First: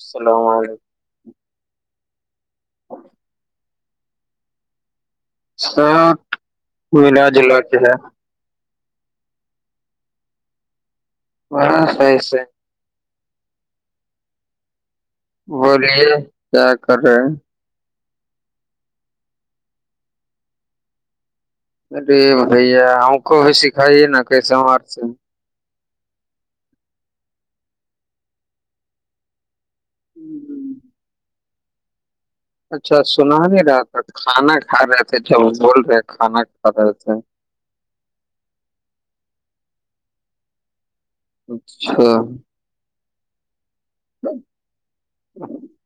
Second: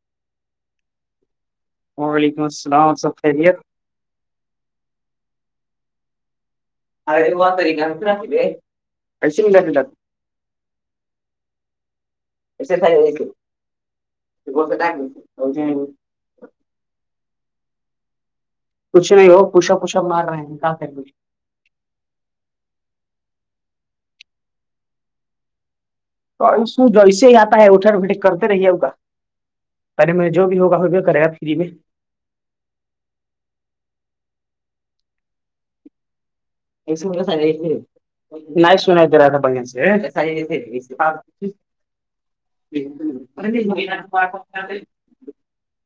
السلام علیکم [unintelligible] وعلیکم السلام سب خیری [unintelligible] چا [unintelligible] آ پ تی گنا آکلے پیس [unintelligible] ہاں سی سی [unintelligible] ایسے خائی ج ب سے ڈ [unintelligible] بلیے کیا کر رہے ہیں [unintelligible] کچھ نہیں ہو پوشپ وشپ مار رہے ہیں کہ کر [unintelligible] کچھ اے یہ بھائی ا کو سکھائیے نا کئی سوار سے [unintelligible] توسو جسے ہی آتا ہے اٹا وٹے کرتے رہیے ہوگا [unintelligible] اے میں جو بھی ہوگا وہ بھی کرے گا فری میں [unintelligible] اچھا سنا نہیں رہا تھا کھانا کھا رہے تھے جب وہ بول رہے ہیں کھانا [unintelligible] م سج نہیں سنا تھ رہا ب سےج [unintelligible] اچھا [unintelligible] پ [unintelligible] [inaudible]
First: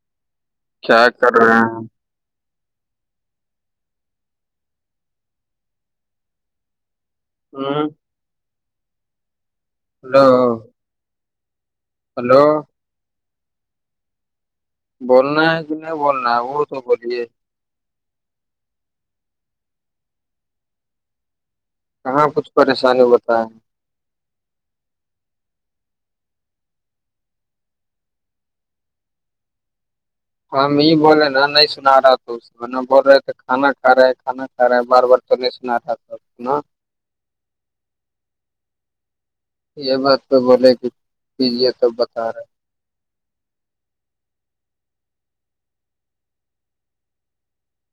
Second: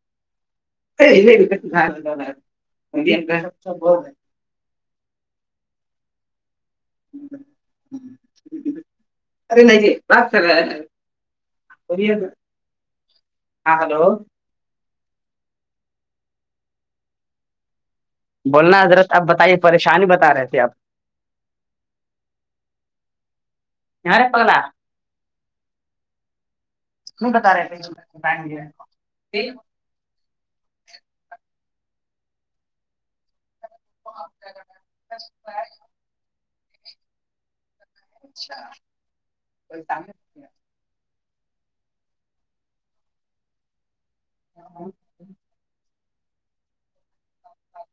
ا کیا یہ کر بھی ک رہے ہیں م ب [unintelligible] [unintelligible] [unintelligible] ارے نہیں ہلو رہ ہلو ہاں ہلو [unintelligible] بولنا ہے کہ نہیں بولنا ہے وہ سب بولے [unintelligible] بولنا حضرت آپ بتائیے پریشانی بتا رہے تھے آپ [unintelligible] کہاں کچھ پریشانی بتائے [unintelligible] یار پگلا [unintelligible] ت بتا رہےم د [unintelligible] ہم یہ بولے نا نہیں سنا رہا تو اسورنہ بول رہے تھے کھانا [unintelligible] کھ رہا ہے کھانا کھ رہا ہے بار بار تو نہیں سنا رہا تھا نا [unintelligible] اچھا [unintelligible] یہ بات تو بولے کہ کیجیے تو بتا رہے ہیں [unintelligible] ا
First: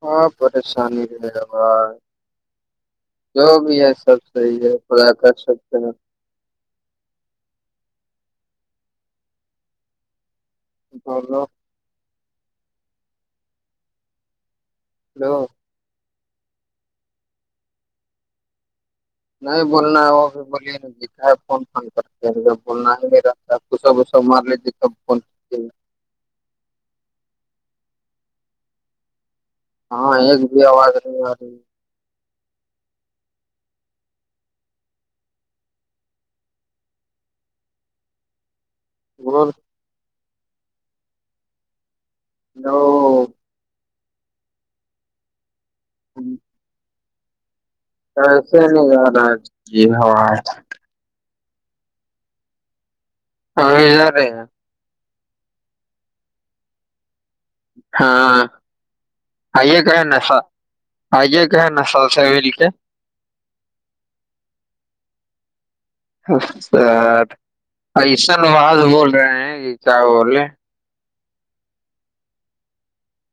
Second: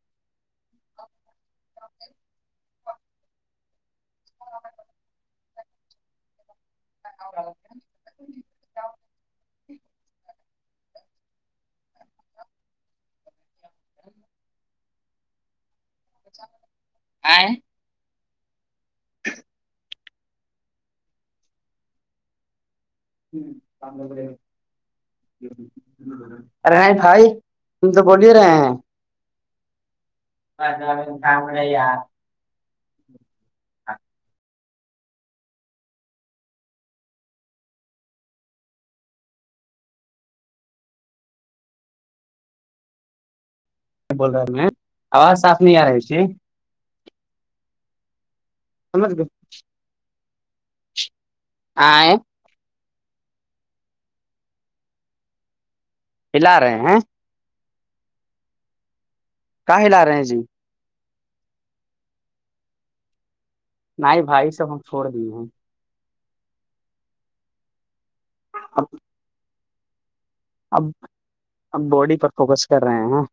ہاں پریشانی رہ ہوا جو بھی ہے سب صحیح ہے پ آ کررشکتے ن [inaudible] [inaudible] ہ ہلو آ نہیں بولنا ہے وہ بھی بولیےا دکھا ہے فون فون کرتے ایک دم ب رست ک سب ب سب مارلے ج سب بن ارے نہیں بھائی تم تو بوول ہی رہے ہیں ہاں ایک بھی آواز نہیں آ رہی جاں ہاں ب ہو بول رہے ہیں آواز صاف نہیں آ رہی ہے ایسے نہیں زیا سمجھ گئے رہاج یہی ہوا آ ہاںارے ہلا رہے ہیں ہاں آ کا یہ کہ ہلا ہے رہے ہیں جی نسا آئیے کہ نا سل سے مل کے نہیں بھائی سب ہم چھوڑ دیئےے ہیں اچھا ایشن واز اب بول رہے ہیں ج کیا بولے اب اب باڈی پر فوکس کر رہے ہیں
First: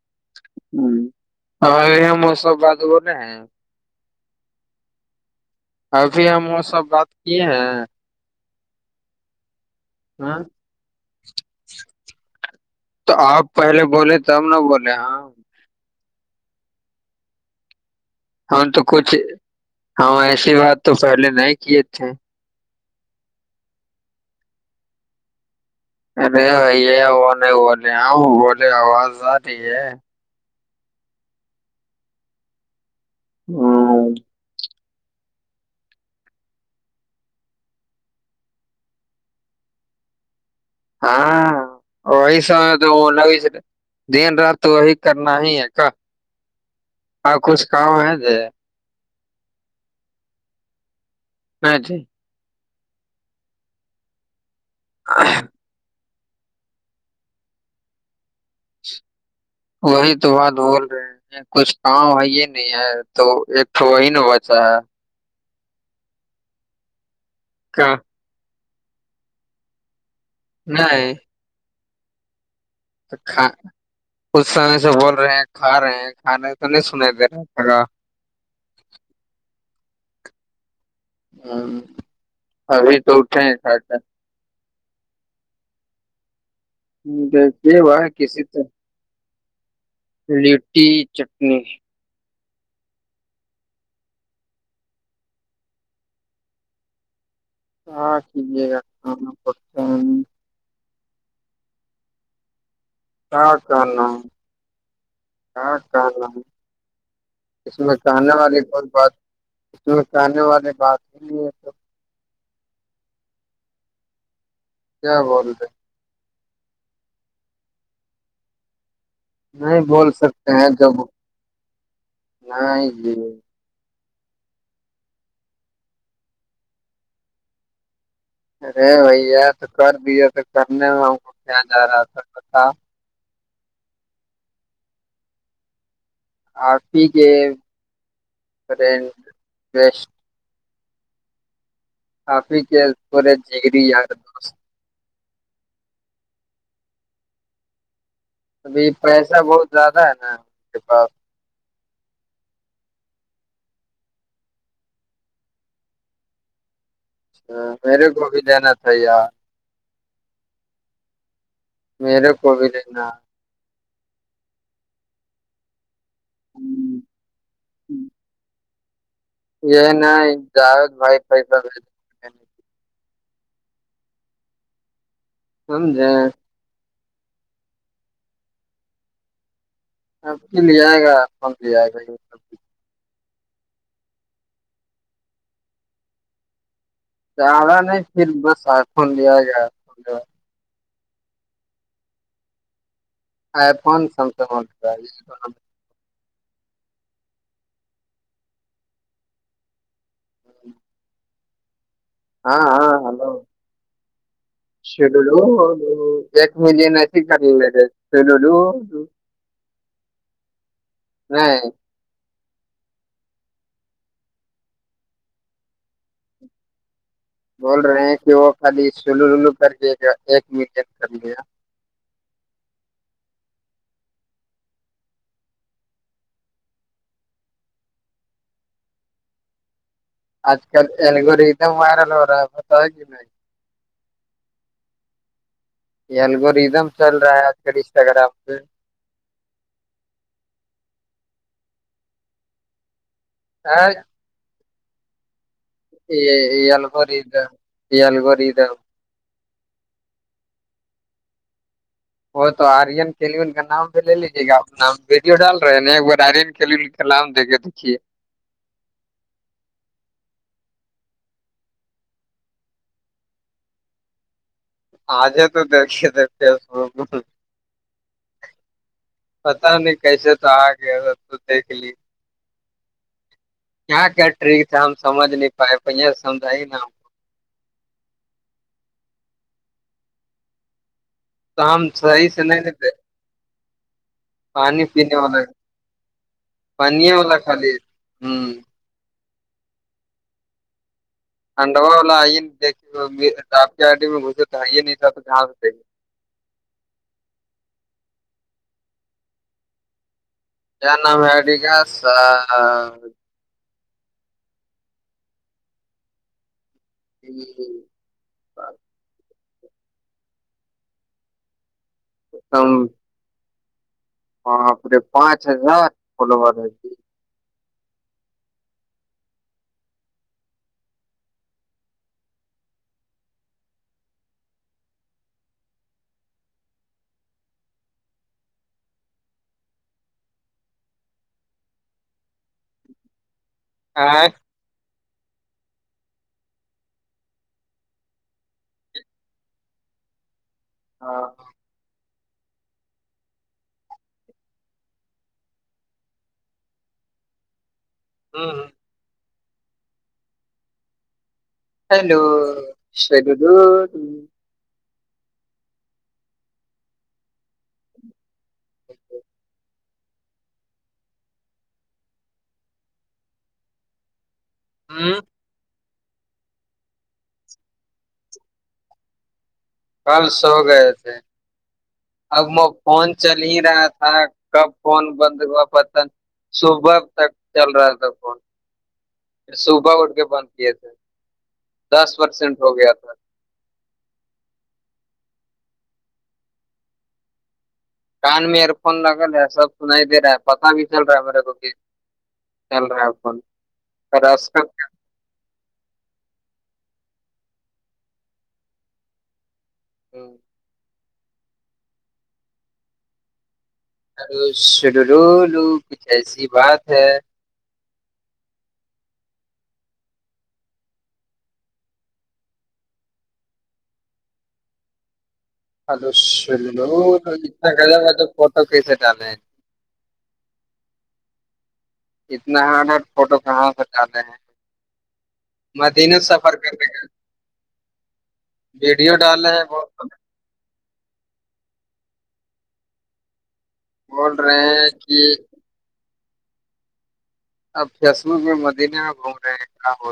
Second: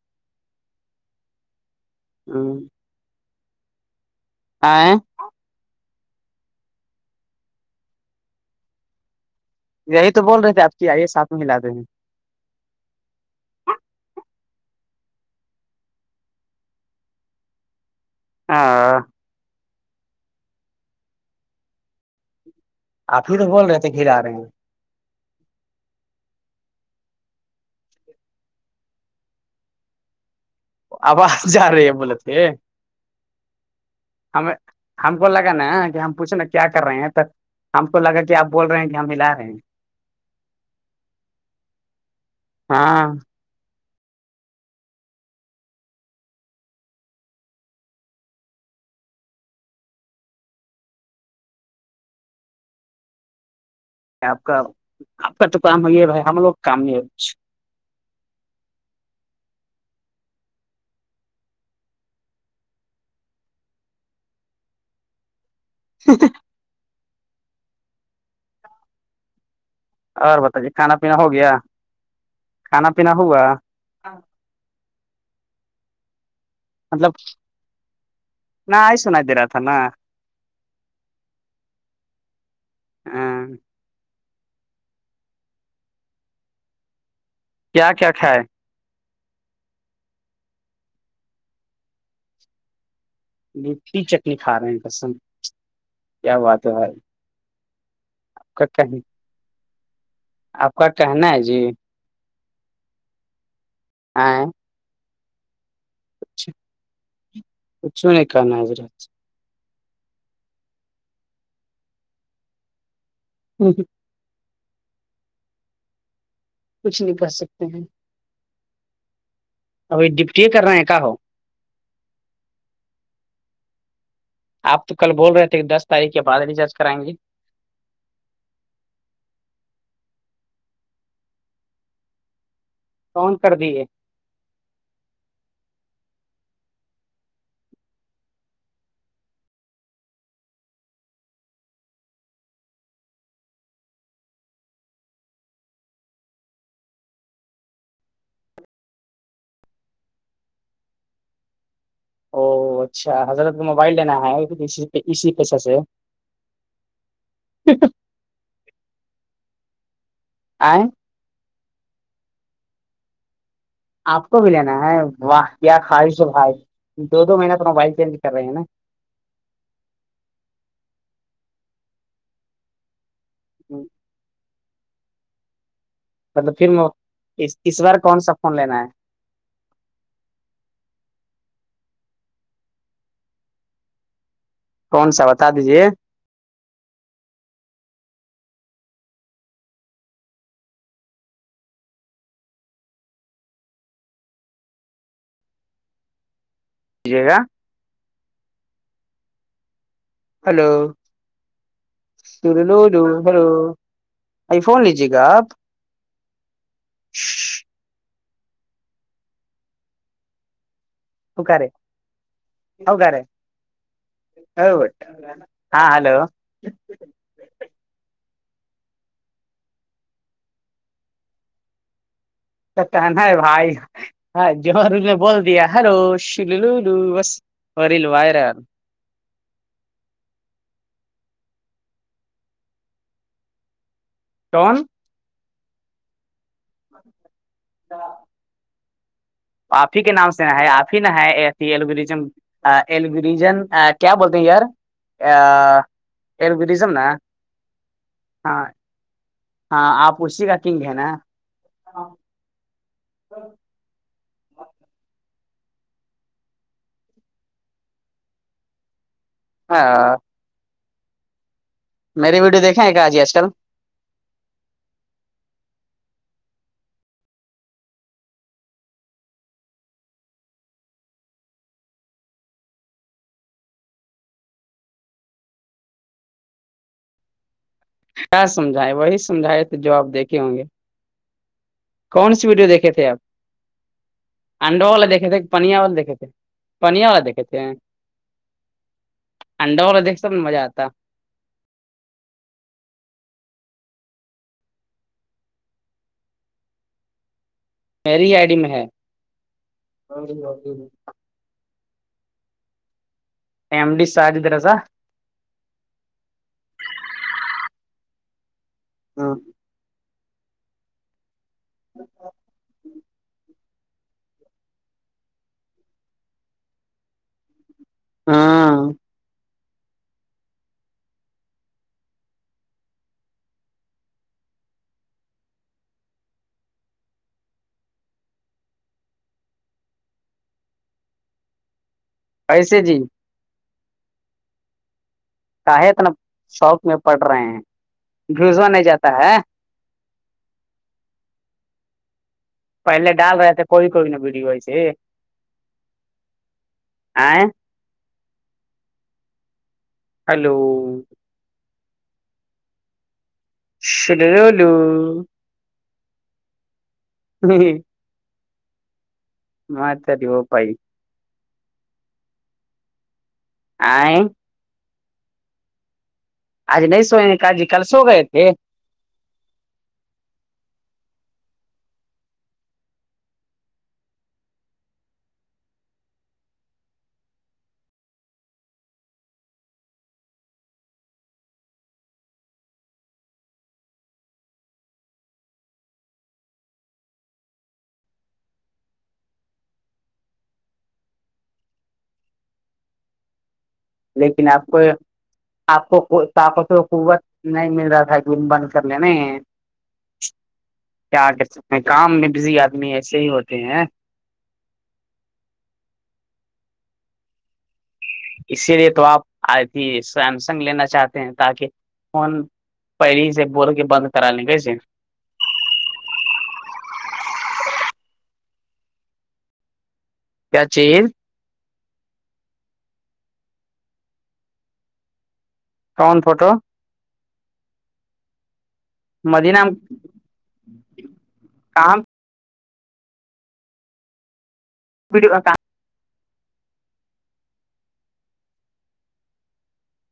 ہ اور یہاں ہیں موسم بد وہ ن ہے آئیں ابھی ہم وہ سب بات کیے ہیں یہی تو ہاں بول رہے تھے آپ کی آئیے ساتھ میں ملا دیں گے تو آپ پہلے بولے تب نہ بولے ہاں ہم تو ہاں کچھ ہاں ایسی بات تو پہلے نہیں کیے تھے آپ ہی تو بول رہے تھے گھر آ رہے ہیں ارے بھائی یہ وہ نہیں بولے آؤ بولے آواز آ رہی ہے اب آپ جا رہی ہے بولے تھے ہمیں ہم کو لگا نا کہ ہم پوچھناا کیا کر رہے ہیں ت ہم کو لگا کہ آپ بول رہے ہیں کہ ہم ملا رہے ہیں ہاں وہی س تو ہاں لگئی س دن رات تو وہی کرنا ہی ہے کا آ کچھ کھاؤ ہے ج ااں جی آپ کا آپ کا تو کام ہے یہ ہے بھائی ہم لوگ کام نہیں ہےچھ وہی تو بات بول رہے ہیں کچھ کام ہے یہ نہیں ہے تو ایک تو وہی ن بچا ہے س کیا اور بتجے کھانا نہیں پینا ہو گیا کھانا پینا تو ہوا کھا کچ سمے سے بول رہے ہیں کھا رہے ہیں کھانے تو نہیں سنے مطلب دے رہا سگا نہ آئیسو ندیاات نا ہوں ابھی تو اٹھے دی کیا کیا وک کھائے ست لٹی چٹنی میٹھی چٹنی کھا رہے ہیں کسم کیا بات ہے بھائی ہاں آپ کا کیھیک کہ آپ کا کہنا ہے جی کیا کا آئیں کہنا ہے اس میں کچھ نہیں کہنے کہنا والی ہے بت حضرت بات کہنے والے بات ہی لی تو جی جی کیا بولتےے کچھ نہیں پڑ سکتے ہیں نہیں ابھی بول ڈپٹی سکتے کر ہیں رہے جب کا ہو نہیں آپ تو کل بول رہے تھے کہ دس تاریخ کے بد ر جج کرائیں گے ارے بھیا تو کر دیا تو کرنے میں ہم کو کیا آ رہا تھا تھا کون کر دیے آفی کے کافی کے پورے جری یار دوست ابھی پریشر بہت زیادہ ہے نا اس کے پاس او اچھا حضرت کو موبائل لینا ہےی اسی پیچ سے میرے کوب لین تھا آئیں میرے کو بھی لنا آپ کو بھی لینا ہے واہ کیا خواہش ہو بھائی دو دو مہینہ تو موبائل چینج کر رہے ہیں نا یہ جاؤز بھائی خئی ج سمد ہے پھر اس بار کون سا فون لینا ہے ہاں کل ا بند کون سا بتا دیجے زیادہ نہیں پھر بس آئر فون لیا گیا فون آئی فون سمسنگ دیجیے گا ہلو میں- س ہاں ہلو ابھی فون لیجیے گا شڈول آپ ایک ملین ای ہی کرے شڈول نہیں سکارے ہو رے ہاں ہلو بول رہے ہیں کہ وہ خالی سلو ولو کر کے ایک میٹ کر لیا تو نا بھائی ہاں جوہر نے بول دیا ہلو شل لولو بس وریلو وائرا آج کل ایلگور ایک دم وائرل ہو رہا ہے ہوتا ہے نہیں ٹون یگ ریدم چل رہا ہے آج کل انسٹا گرام پ آپ ہی کے نام سے نہ ہے آپ ہی نہ ہے ای ایلوریزم ایلجن ہاں، کیا بولتے ہیں یار یہ یہل ایلگریزم نا گور یہلگور ہاں دا ہاں آپ اسی کا کنگ ہے نا وہ تو آرین کیلون کا نام بھی لے لیجیے گا نام بھی ڈال رہے نا ایک بار ڈائرین کھیام دیکھے دیکھیے ہاں میری ویڈیویکھیں ہے کہ آجی آج کل آجے تو دیکھیے دیکھتے س پتا نہیں کیسے تو آ گیا سب تو دیکھ لی کیا کیا ٹریک تھا ہم سج نہیں پائے ب سے سجھائیے نا ہم کیا سمجھائے وہی سمجھائے تو جو آپ دیکھے ہوں گے تو ہم صحیح کون سے سی نہیں ویڈیو دیتے دیکھے تھے آپ پانی اڈو والا پینے دھے تھے پنیا والا دیکے تھے پنیر پانی والا دیکھے تھے خالی ہوں انڈا والا دیکھے سب مزہ آتا ہڈوا والا آئیے دیکے آپ کی آڈی میں گزے تو نہیں تھا تو جہاں سےے میری آئی ڈیم ہے کیا نام ہے ڈگس فملی سارجد رہاسا جی ہ ہاں بالکل ام ہاں پورے پانچ ہزار کل ب ہاں ایسے جی ہاں کا ہے اتنا شوق میں پڑ رہے ہیں گزوا نہیں جاتا ہے ہاں پہلے ڈال رہے تھے کوئی کوئی نہ بری ویسے آ ہاں ہاں ہلو ہیلو دو ہیولو نہیں متاری وہوپائی آئیں ہوں آج نہیں سوینکا جی کل سو گئے تھے کل سو گئے تھے اب وہ فون چل ہی رہا تھا کب فون بند ہوا پت صبح تک چل رہا تھا فون ھر صبح اٹھ کے بند کیے تھے دس پرسینٹ ہو گیا تھا کان میں ایئر فون لگ رہ ہے سب سنائی دے رہا ہے پتا بھی چل رہا ہے میرے کو اللرا آکن لیکن آپ کو آپ کو طاقت و قوت نہیں مل رہا تھا دن بند کر لینے کیا کہ سکتے ہیں کام میں بزی آدمی ایسے ہی ہوتے ہیں ہلو سر رولو کچھ ایسی بات ہے اسی لیے تو آپ آھی سیمسنگ لینا چاہتے ہیں تاکہ فون پہری سے بول کے بند کرا لیں گسے ہل س لو توچھا کر ب تو فوٹو کیسےٹلے کیا چز اتنا ہارڈریڈ فوٹو کہاں سے جاہے ہیں مدن کون فوٹو سفر کر د گ مد ڈالے ہیں نام بہت کام بول رہے ہیں کہ بھیڈوا کا اپ جیسمو میں مدینہ آ گھوم رہے ہیں کیا ب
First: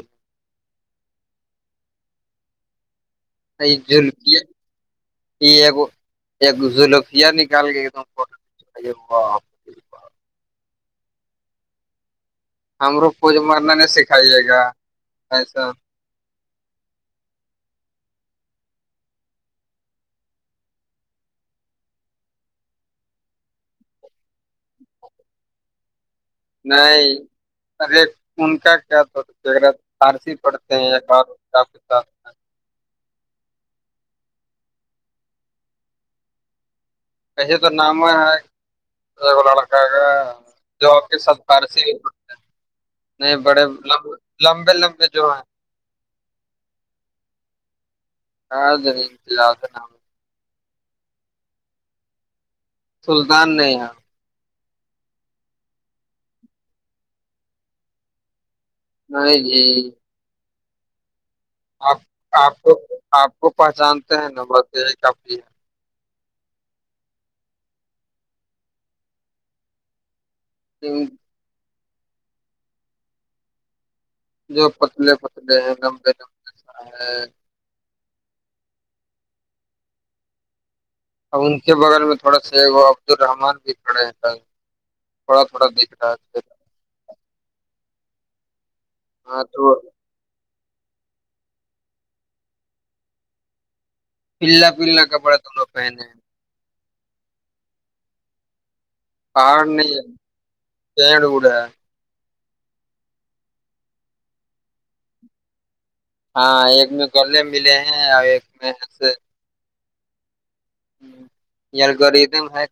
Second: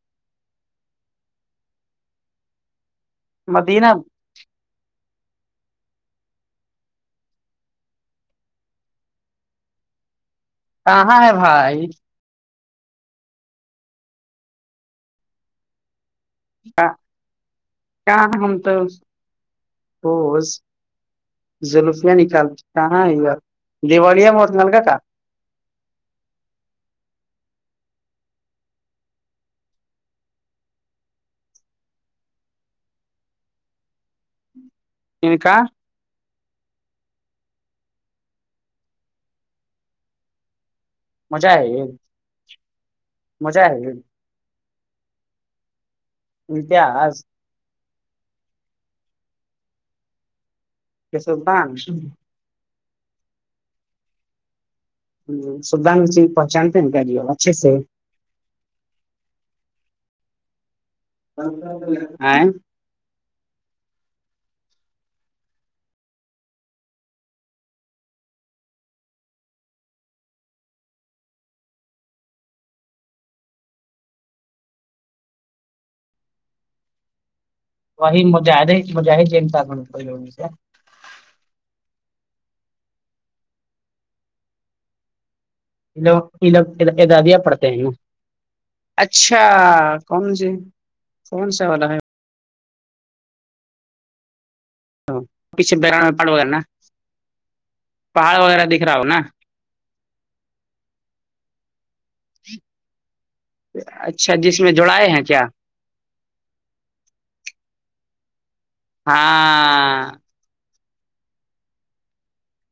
ا مدینہ جل کی ہے یہگ ایک جلکیا نکال کے ایک د فٹو کچ کہاں ہے بھائی ہمرو پوھ مرنا نہیں سکھائیے گا ایسا کہاں ہم تو بوس جلوفیاں نکالتی کہاں دیوالیاں مور نل کاا کہاں نہیں ارے ان کا کیا تو فارسی پڑتے ہیں ایک بار کا پ ان کا ایے تو نام ہے لڑکا کا جو آپ کے س فارسی مجاہد نہیں بڑے مجاہد لم لمبے لمبے جو ہیں اتہس ہاں ننتی ل ا کیس بان س سلطان نے یہاں سبانچی پہچاتے ہیں ن گ ج اچھے سے نہیں جی آپ آپ کو آپ کو پہچانتے ہیں نبربھی ہے تو جو پتلے پتلے ہیں لمبے لم [unintelligible] وہی مجاہدہ اس اب ان کے بغیر میں تھوڑا سی عبدالرحمن بھی پڑے ہیں تھوڑا تھوڑا رہا ہے چہرہ۔ اچھا ہاں تو کون سا الا باللہ کپڑا دونوں پیچھے پہ [unintelligible] وغیرہ دکھ رہا کیا روڈ ہے اچھا جس میں دوڑائے ہیں ہاں ایک میں کر لیں ملے ہیں ایک ایسے ہاں یلگورتھم ہے